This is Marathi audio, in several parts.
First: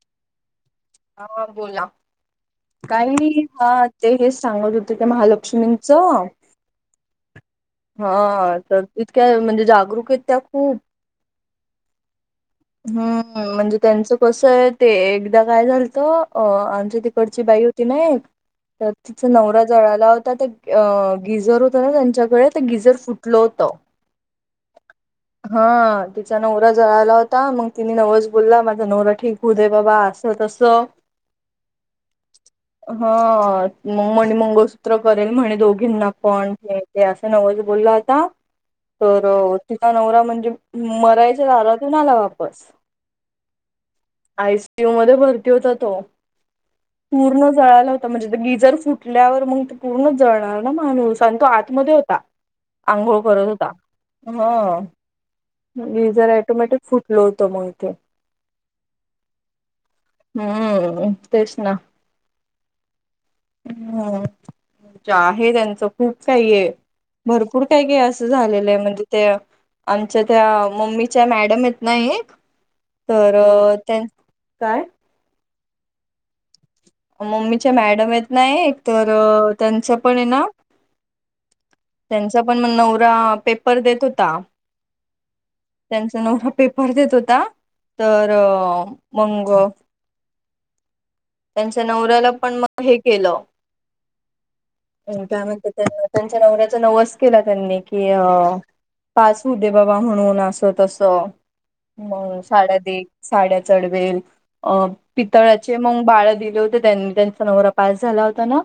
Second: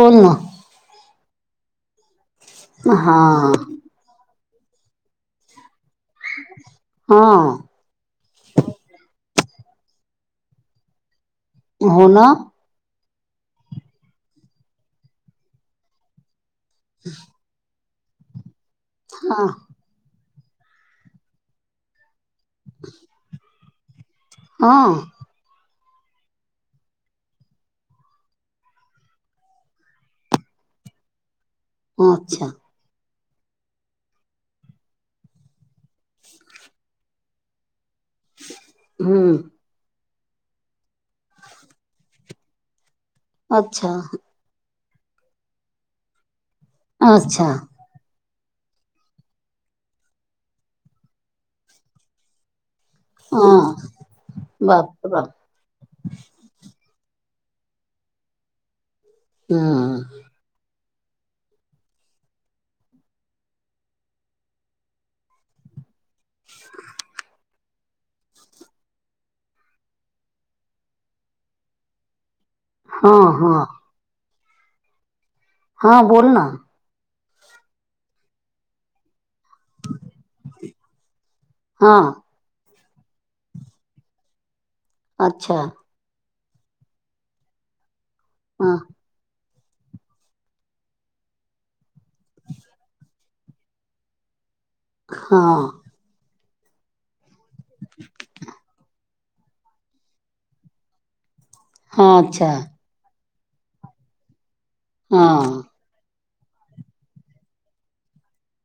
हो. ना. हा हा बोला हा काही [unintelligible] ते. हेच सांगत होते. ते. महालक्ष्मींचं. हा. हा तर इतक्या म्हणजे जागरूक आहेत त्या खूप. हो ना. हम्म. म्हणजे त्यांचं कस ये ते, एकदा काय झालंत. अ आमची तिकडची बाई होती ना एक, तर तिचा हा नवरा जळाला होता ते अ गिझर होत ना त्यांच्याकडे ते गिझर फुटलं होतं. हा. हा तिचा नवरा जळाला ता, मग तिने नवस बोलला माझा नवरा ठीक होऊ दे बाबा असं तसं. अच्छा. हा. मग म्हणे मंगळसूत्र करेल म्हणे दोघींना पण, हे ते असं नवस बोलला [unintelligible] हम्म तर तिचा नवरा म्हणजे मरायच्या दारातून आला वापस. अच्छा. आयसीयूमध्ये भरती होता तो. अच्छा पूर्ण हा जळाला हो तर म्हणजे ते गिझर फुटल्यावर मंग ते पूर्ण जळणार ना माणूस आणि तो आतमध्ये होता. आंघोळ करत होता, हं बाप रे बाप गिझर ऑटोमॅटिक फूट लई होतंय मग ते. हां. हम्म तेच ना. हम्म म्हणजे आहे त्यांचं खूप काही आहे. भरपूर काय काय असं झालेलंय म्हणजे ते, आमच्या त्या, मम्मीच्या मॅडम येत ना एक. हा तर हा त्यां काय? हा बोल ना. मम्मीच्या मॅडम हायेत ना एक, तर त्यांचं पण हे ना हां. त्यांचा पण मग नवरा पेपर देत होता. अच्छा. त्यांचा नवरा पेपर देत होता, तर हा मंग त्यांच्या नवऱ्याला पण मग हे केलं हा का म्हणते त्यां-त्यांच्या नवऱ्याचा नवस केला त्यांनी की अ पास हू दे बाबा म्हणून असं तस, हा, मग अच्छा साड्या देईन. साड्या चढवेल अ हा पितळाचे मग बाळ्या दिन केले होते त्यांनी त्यांचा नवरा पास झाला होता ना,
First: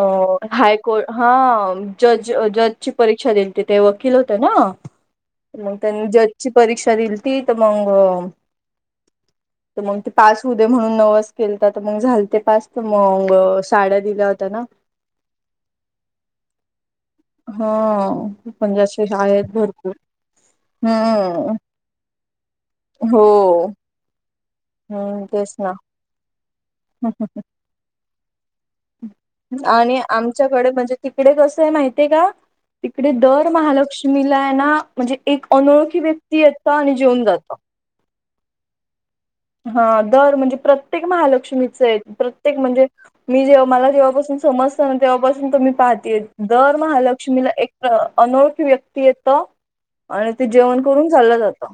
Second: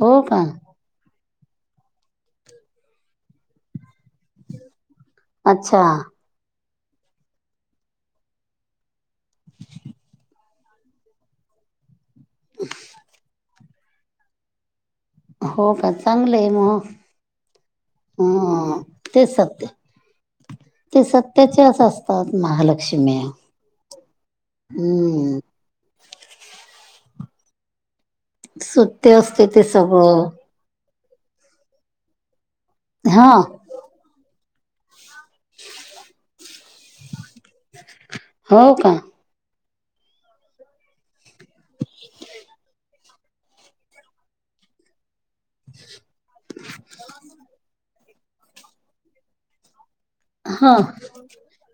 हो का हा हा जज जजची परीक्षा देलती ते वकील होते ना, मग अच्छा त्यांनी जज परीक्षा दिली ती, तर मंग ते पास. होऊ दे म्हणून नवस केलता तर, मंग झालते पास त मंग साड्या दिल्या होत्या ना. हो का, चांगलय मग. हो. हं, पणजशीे ते आहेत सत्य भरपूर. ते हम्म सत्याचेच असतात महालक्षम्या. होय तेच ना. हम हम हम. सुट्टे असते ते आणि सगळं आमच्याकडे म्हणजे, तिकडे कस ये माहितीये का तिकडे हा दर महालक्ष्मी. लक्ष्मीला आहे ना म्हणजे एक अनोळखी व्यक्ती येत आणि जेऊन जातो. हो का? हा दर म्हणजे प्रत्येक महालक्ष्मीच एक प्रत्येक म्हणजे मी जेव्हा मला जेव्हापासून समजत ना तेव्हापास [unintelligible] पाहतेय दर महालक्ष्मीला एक अनोळखी व्यक्ती येतं. आणि ते हा जेवण करून चाललं जातं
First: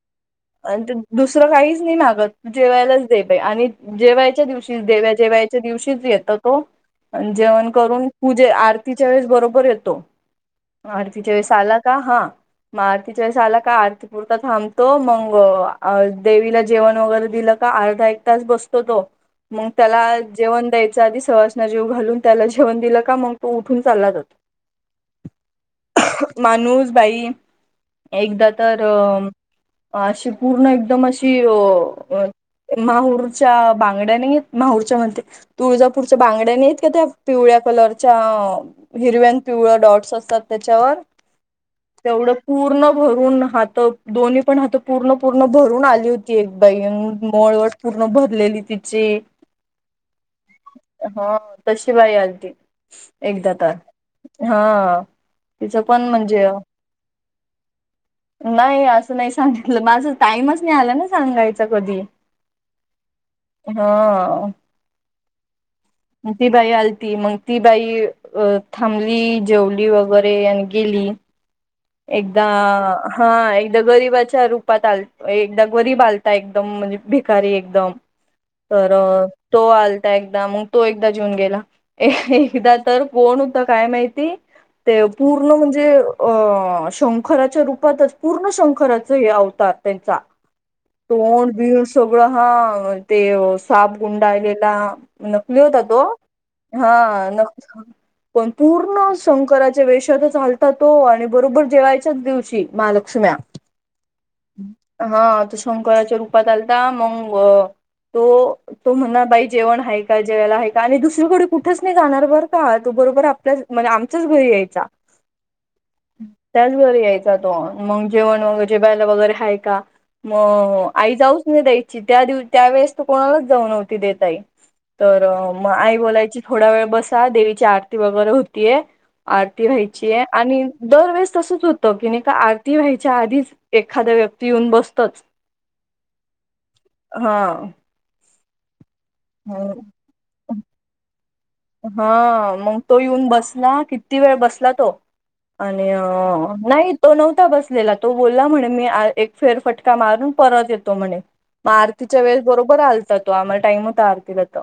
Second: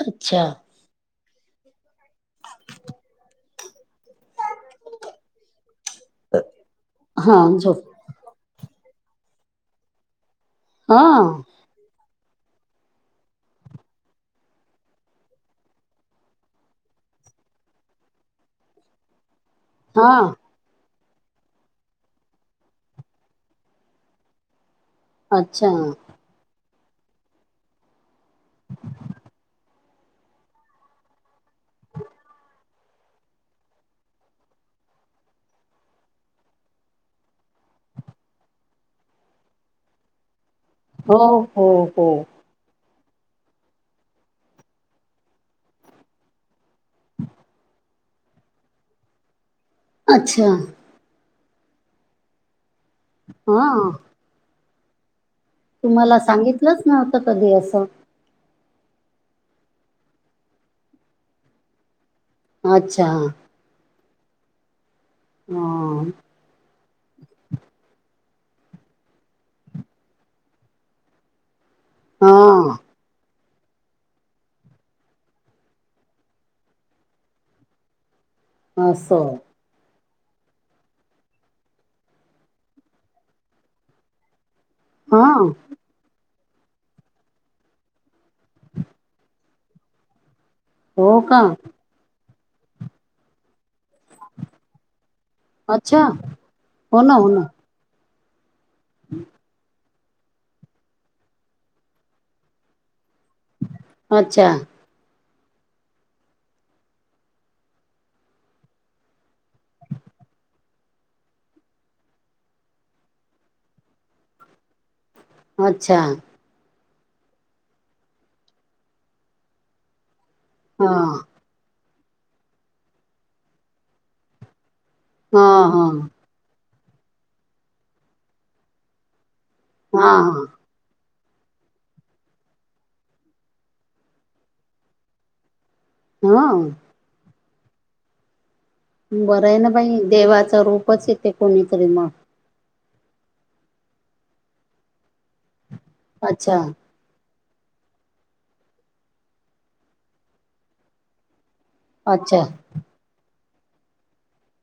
अच्छा आणि ते दुस दुसर काहीच नाही मागत. जेवायलाच दे बाई आणि जेवायच्या दिवशी देव्या जेवायच्या दिवशी येतो तो. हा जेवण झोप करून पूजे आरतीच्या वेळेस बरोबर येतो. हा आरतीच्या वेळेस आला का, हा मग आरतीच्या वेळेस आला का आरतीपुरता थांबतो. मंग अ देवीला जेवण वगैरे दिलं का अर्धा एक तास बसतो तो, मग त्याला हा जेवण द्याय च्या आधी सवासन्या जेऊ घालून, त्याला जेवण दिलं का मग तो उठून चालला बघ. अच्छा. मणूस बाई एकदा तर अ अशी पूर्ण एकदम अशी अ माहूरच्या बांगड्या नाही, माहूरच्या म्हणते. तुळजापूरच्या बांगड्या नाही का, त्या पिवळ्या कलरच्या हिरव्यान, पिवळं डॉट्स असतात त्याच्यावर. हो हो हो तेवढं पूर्ण भरून हातं, दोन्हीपण हातं पूर्ण पूर्ण भरून आली होती. ती एक बाई [unintelligible] मळवट पूर्ण भरलेली तिची. अच्छा. हा तशी बाई आलती, एकदा हा तर हा. तिचं तु पण मला म्हणजे सांगितलंच नव्हतं कधी असं. नाही असं नाही सांगितलं. माझ टाईमच नाही आला ना सांगायच कधी. अच्छा. हा. हं. ती बाई आलती, मग ती बाई थांबली, जेवली वगैरे आणि गेली. एकदा हा हां एक एक गरीबाच्या रूपात आलंते, एकदा गरीब आलता एकदम म्हणजे भिकारी एकदम. तर असं तो आलता एकदा, मग तो एकदा जेऊन गेला. एकदा तर कोण होतं काय माहिती, ते हा पूर्ण म्हणजे अ अ शंखराच्या रूपातच, पूर्ण शंखराचं हे अवतार त्यांचा. हो का तोंड, बिड सगळं हां ते साप गुंडाळलेला. नकली होता तो? अच्छा हा हो ना हो ना नकली. पण पूर्ण शंकराचे च्या वेशातच आलता तो आणि बरोबर जेवायच्याच दिवशी महालक्षीम्या. अच्छा हा तो शंकराच्या रूपात आलता मंग तो तो म्हणणार बाई जेवण आहे का, जेवायला हाय का? आणि दुसरीकडे कुठेच नाही जाणार बर का तो बरोबर आपल्याच म्हणे आमच्याच घरी यायचा. अच्छा. त्याचवेळी यायचा तो, मग जेवण वगैर जेवायला वगैरे हाय का? मग हा आई जाऊच नाही द्यायची, त्या दिव त्यावेेळेस तर कोणालाच जाऊ नव्हती देत आई. तर हा मग हा आई बोलायची थोडा वेळ बसा, देवीची आरती वगैरे होतीये. आरती व्हायची हा आहे आणि दरवेेळेस तसंच होतं, की नाही का आरती व्हायच्या आधीच एखाद व्यक्ती येऊन बसतच. [unintelligible] हो. बरं आहे ना बाई, देवाचं रूपच हे ते. हा मग तो येऊन बसला, किती वेळ बसला तो. आणि अच्छा नाही तो नव्हता बसलेला, तो बोलला म्हणे. मी [unintelligible] एक फेर फटका मारून परत येतो म्हणे. मग आरतीच्या अच्छा वेळेस बरोबर आलता तो, आम्हाला टाईम होता आरतीला तर.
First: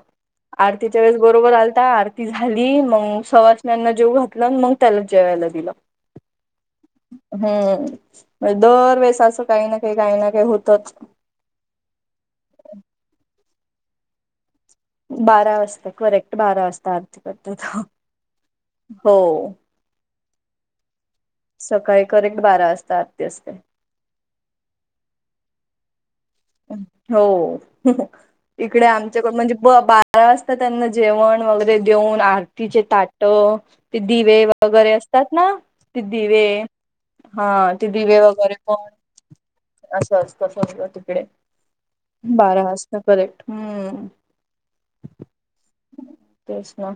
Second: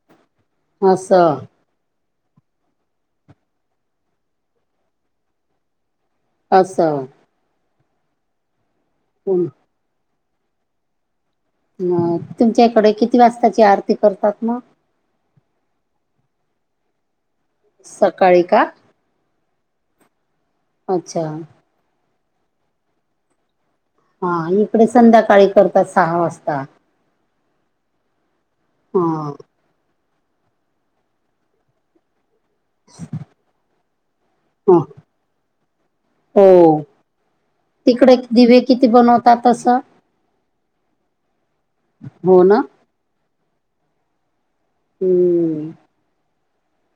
आरतीच्या वेळेस असं बरोबर आल आता आरती झाली. मग सवासण्याना जेऊ घातलं, आन मग त्याला जेवायला दिलं. असं. हम्म, दरवेळेस असं हं. काही ना काही काही ना काही होतच. अ, तुमच्याकडे किती वाजताची आरती करतात मग? बारा वाजता, करेक्ट बारा वाजता आरती करतात, सकाळी का? हो. अच्छा. सकाळी करेक्ट बारा वाजता आरती असते. हा इकडे संध्याकाळी करतात, सहा वाजता. हो, इकडे हा आमच्याकडं म्हणजे ब- बारा वाजता त्यांना जेवण वगैरे देऊन आ आरतीचे ताट, ते दिवे ह वगैरे असतात ना, ते दिवे हो हा ते तिकडे दिवे वगैरे किती पण, बनवतात तसं? असं असतं सगळं तिकडे. हो ना बारा वाजता करेक्ट हम्म. हम्म. तेच ना.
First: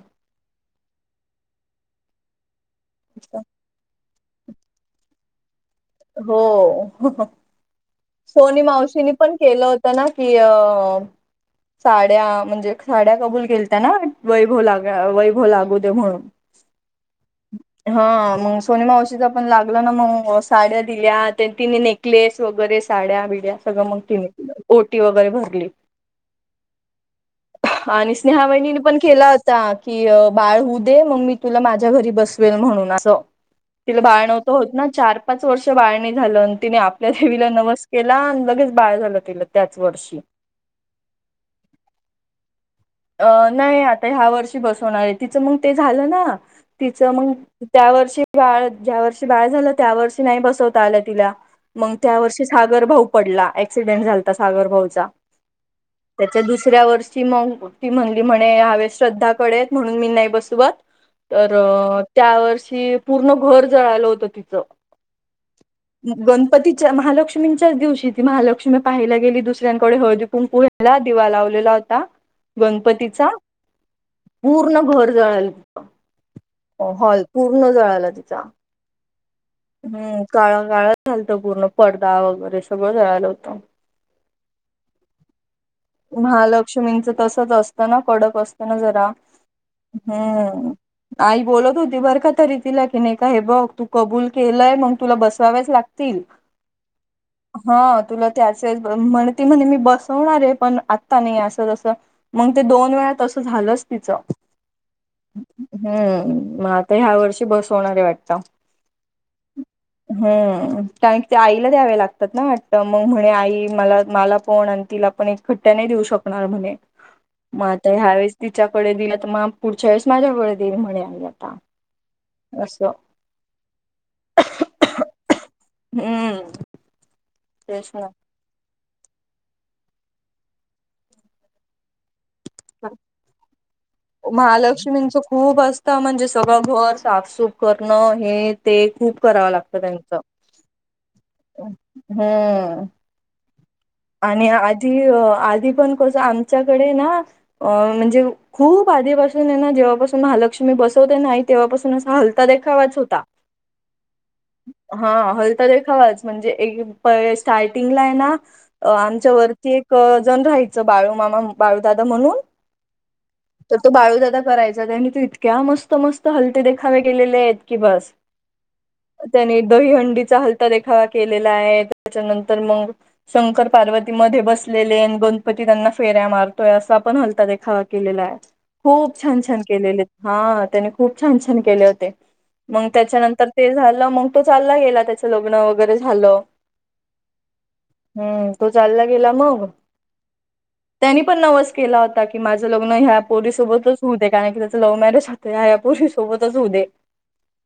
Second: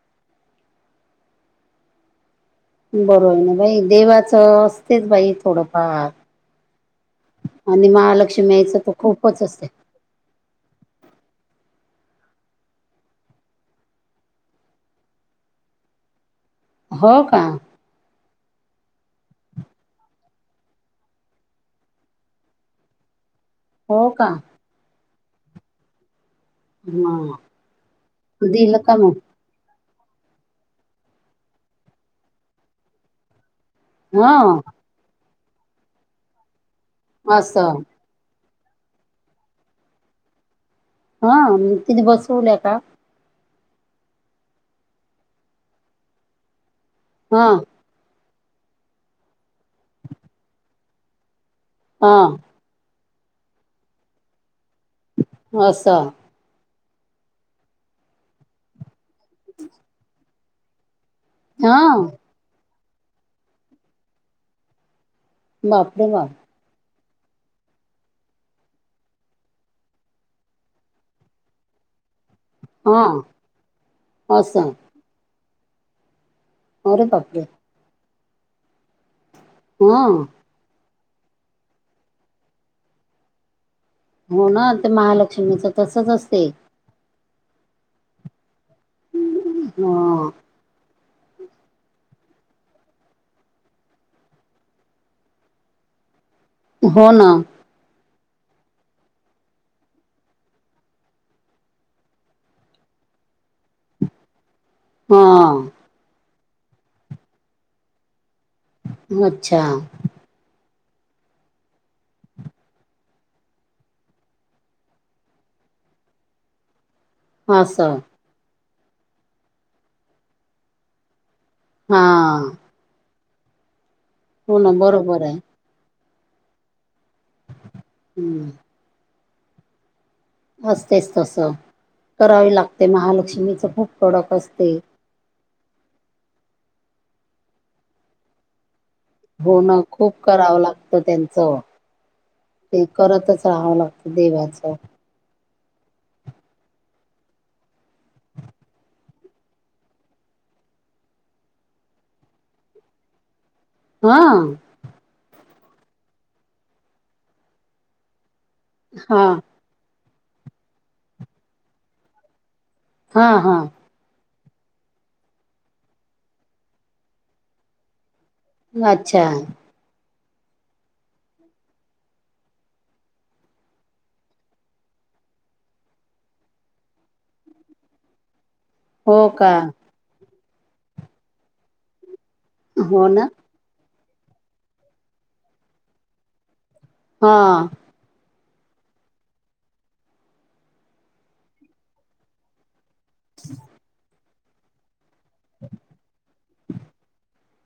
बरं आहे ना बाई, देवाचं असतेच बाई थोडं. हा हो आणि महालक्ष्मी आईचं तर खूपच असते. त्यांना की, अ साड्या, म्हणजे साड्या कबूल केलत्या ना, वैभव लाग, म्हणजे वैभव लागू दे म्हणून. ह का. हा, मग सोनू मावशीचा पण लागलं ना मग नवस साड्या दिल्या, त्यां तिने नेकलेस वगैरे साड्या-बिड्या, सगळं मग हो तिने का? दिलं. ओटी वगैरे भरली. हा आणि स्नेहा दिलं वहिनेने का पण मग? केला हा, की बाळ होऊ दे, मग मी तुला माझ्या घरी बसवेन म्हणून, असं तिला बाळ नव्हतं हा होत ना, चार पाच वर्ष बाळ नाही झालं, तिने आपल्या देवीला असं नवस केला, अन् लगेच बाळ झालं तिला. त्याच वर्षी. हा, मग तिने बसवलं का? अ नाही आता. ह्या वर्षी बसवणार आहे, तिचं मग ते झालं ना, तिचं मग हा त्या वर्षी बाळ, ज्या वर्षी बाळ झालं, त्या वर्षी नाही बसवता आलं तिला, मग त्या हा वर्षी सागर भाऊ पडला, ऍक्सिडेंट झालता सागर भाऊचा. ह का? त्याच्या दुसऱ्या वर्षी मग ती म्हणली म्हणे, ह्या वेळेस श्रध्दाकडे आहेत, म्हणून मी नाही बसवत. तर हा त्या वर्षी पूर्ण घर जळालं होतं तिचं. बापरे मग बाप! दोन पती च्या महालक्ष्मींच्याच दिवशी ती महालक्ष्मी पहायला गेली. दुसऱ्यांकडे, हळदीकुंकू ला दिवा लावलेला होता, हां, गणपतीचा. असं. पूर्ण घर जळालं. हो, अरे हॉल बापरे! पूर्ण जळाला तिचा. हां. हम्म, काळा- काळा झालता. पूर्ण, पडदा वगैरे सगळं जळालं होतं. हो ना, ते महालक्ष्मीच. महालक्ष्मींचं तसच असतं ना, कडक असतं ना जरा, हां. हम्म. आई बोलत होती बर का तरी तिला की, नाही का हे बघ, तू कबूल केलंय, मग तुला बसव्यावाच लागतील. हो ना. हा तुला ते असेल म्हणे, ती म्हणे मी बसवणार आहे. पण आत्ता नाही. असं जसं, मग ते दोन वेळा तसं झालंच तिचं. हा. हम्म, म आता ह्यावर्षी बसवणार आहे वाटतं. मग अच्छा हम्म, कारण ते आईला द्यावे लागतात ना, वाटतं. मग म्हणे, आई, मला, मला कोण तिला पण एक खट्ट्या नाही देऊ शकणार म्हणे, मग आता असं. ह्यावेळेस तिच्याकडे दिल तर, मग पुढच्या वेळेस माझ्याकडे देईल, म्हणे, आम्ही आता. हा. असं. हो ना, बरोबर आहे. हम्म. तेच ना. [unintelligible] असतेच तसं, करावी लागते. महालक्ष्मीच खूप कडक असते. महालक्ष्मींचं खूप असत म्हणजे सगळं घर, साफसूफ करणं हे ते खूप. करावं हो ना लागतं खूप त्यांचं करावं लागत त्यांचं, हम्म ते करतच राहावं लागतं. आणि देवाचं. आधी अ आधी पण कसं आमच्याकडे ना अ म्हणजे खूप आधीपासून आहेना जेव्हापासून महालक्ष्मी बसवते ना, आई तेव्हापासून असा हलता देखावाच होता. हां. हां.. हलता देखावाच म्हणजे, स्टार्टिंगला आहे ना हां. आमच्यावर. ते एक जण राहायचं बाळू मामा, बाळूदादा म्हणून. हां हां. तर तो बाळूदादा करायचा त्यांनी तर, इतक्या मस्त मस्त हलते देखावे केलेले आहेत की बस. अच्छा. त्याने. दहीहंडीचा हलता देखावा केलेला आहे, त्याच्यानंतर मग शंकर. पार्वती मध्ये बसलेली आहे अन गणपती त्यांना फेर्या मारतोय असा पण हलता देखावा केलेला आहे. खूप हो छान का? छान केलेलेत हा त्याने, खूप छान छान केले होते मग हो ना. त्याच्यानंतर. ते झालं मंग तो चालला गेला त्याच लग्न वगैरे झालं. हां. हम्म. तो चालला गेला मग, त्यानी पण नवस. केला होता की माझं लग्न, ह्या पोरीसोबतच होऊ दे कारण की त्याचं लव मॅरेज होतं. ते या या पोरी सोबतच होऊ दे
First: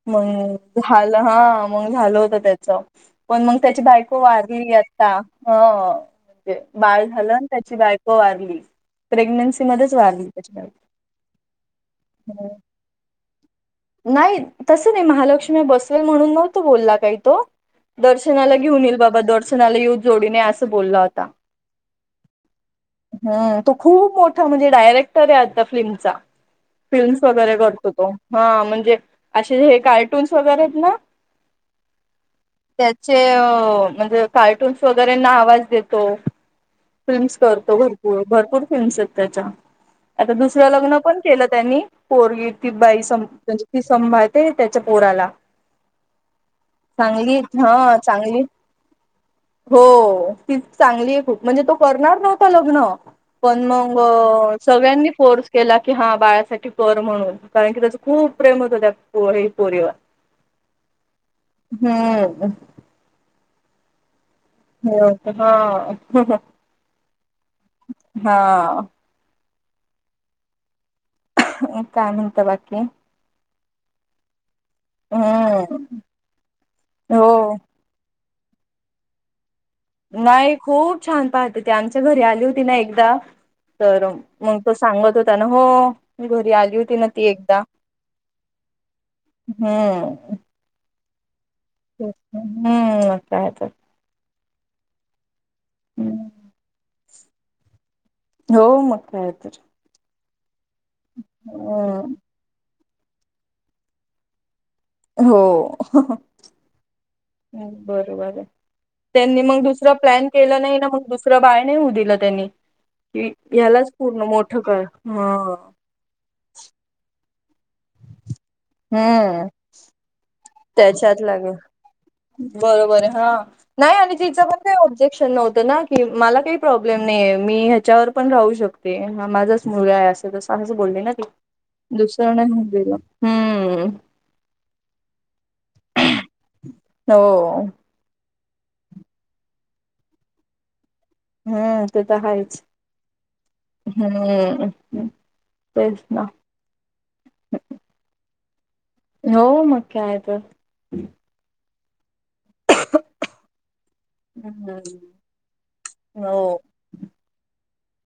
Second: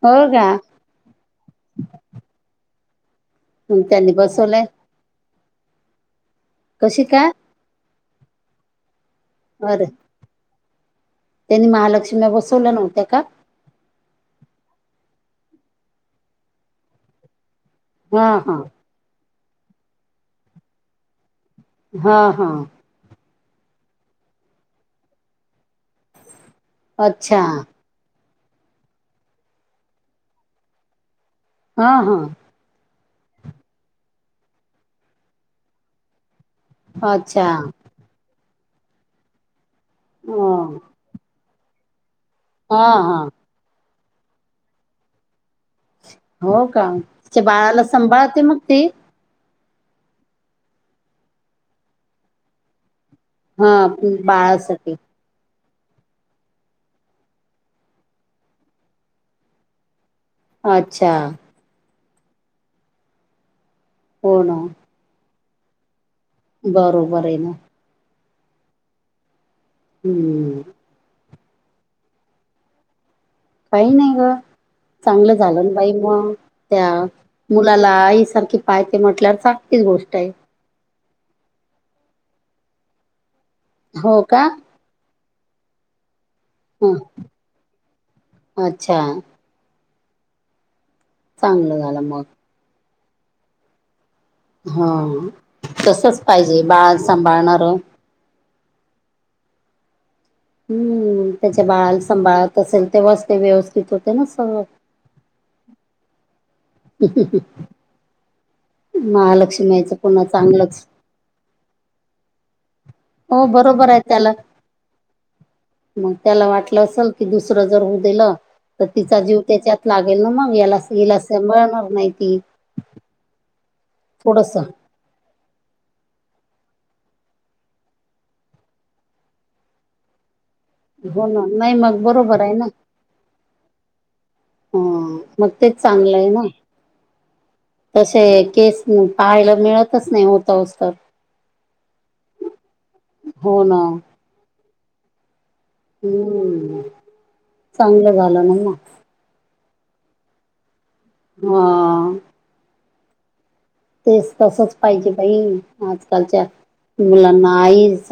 हो का? मंग झालं हा मग झालं होत त्याचं, पण मग त्याची त्यांनी बायको बसवलंय वारली‌ आता. ता हं म्हणजे बाळ कशी काय झालं अनं, त्याची बायको वारली. प्रेग्नेन्सी अरे मध्येच वारली त्याची बायको. त्यांनी महालक्ष्मी ल्या, बसवल्या नव्हत्या का. नाही तसं नाही महालक्ष्मीया बसवेल म्हणून नव्हतं बोलला काही तो. हा दर्शनाला हा घेऊन येईल बाबा दर्शनाला येऊ जोडीने असं बोलला होता. हा हा. हम्म. तो खूप मोठा म्हणजे, डायरेक्टर आहे आता फ्लीमचा. फिल्म्स अच्छा वगैरे करतो तो हा, म्हणजे असे हे कार्टून्स वगैरे आहेत ना. हां हां. त्याचे अं.. म्हणजे कार्टून्स वगैरेना आवाज देतो. फिल्म्स अच्छा करतो, भरपूर भरपूर फिल्म्स आहेत त्याच्या. आता दुसरं ह लग्न पण केलं त्यांनी, पोरगी ती हा बाई हा सम तिची ती संभाळते त्याच्या पोराला. हो का, चांगली त्याच्या हा बाळाला चांगली सांभाळते मग ती. हो तीच चांगली आहे खूप म्हणजे, तो करणार नव्हता लग्नं. पण हा मंग बाळासाठी सगळ्यांनी फोर्स केला की हा, बाळासाठी कर म्हणून कारण की त्याचं. खूप प्रेम होतं, त्या पोरीवर. अच्छा. हम्म. हो ना. हम्म हां.. बरोबर आहे ना. हां. हम्म. मग काय आणि म्हणता बाकी काही नाही ग. चांगलं झालं ना हम्म बाई मग त्या हो मुलाला आईसारखी पाहिती ते म्हटल्या चांग नाही खूप छान पाहिते ती आमच्या घरी आली होती ना एकदा तर हो का मग तस सांगत होता ना हो, घरी आली ह होती ना ती एकदा. अच्छा हम्म. चांगलंय. [unintelligible] हम्म काय तर. हां तसंच हम्म. पाहिजे बाळ सांभाळणारं. हो मग काय तर. हम्म त्याचे बाळ हम्म सांभाळत असेल, तेव्हाच ते व्यवस्थित होते ना सगळं हो. [unintelligible] बरोबर आहे, त्यांनी मग दुसरा महालक्ष्मीचं पुन्हा प्लॅन केला नाही चांगलंच ना मग दुस दुसरं बाळ नाही होऊन दिलं त्यांनी कि हो बरोबर ह्यालाच आहे पूर्ण त्याला मोठं कर, हा. मग त्याला वाटलं असल की दुसरं जर होऊ दिलं, तर तिचा जीव हम्म त्याच्यात लागेल ना मग याला हिला त्याच्यात लागेल सांभाळणार नाही ती बरोबर थोडस जेक्शन नव्हतं ना की मला काही प्रॉब्लेम नाहीेये, मी ह्याच्यावर पण राहू शकते. हा माझाच मुलगा आहे अस असं तसं बोलली ना ती हो नाही मग बरोबर दुसऱ्यांना आहे ना लागलेला हम्म. हम्म मग तेच चांगलं आहे ना हो. तसे केस पाहायला मिळतच नाही, होता होऊसतर. हम्म ते तर हायच, हो ना हम्म. तेच ना हम्म चांगलं झालं ना मग हो मग काय तर. म तेच तसचं हम्म पाहिजे बाई, हो आजकालच्या मुलांना आई सा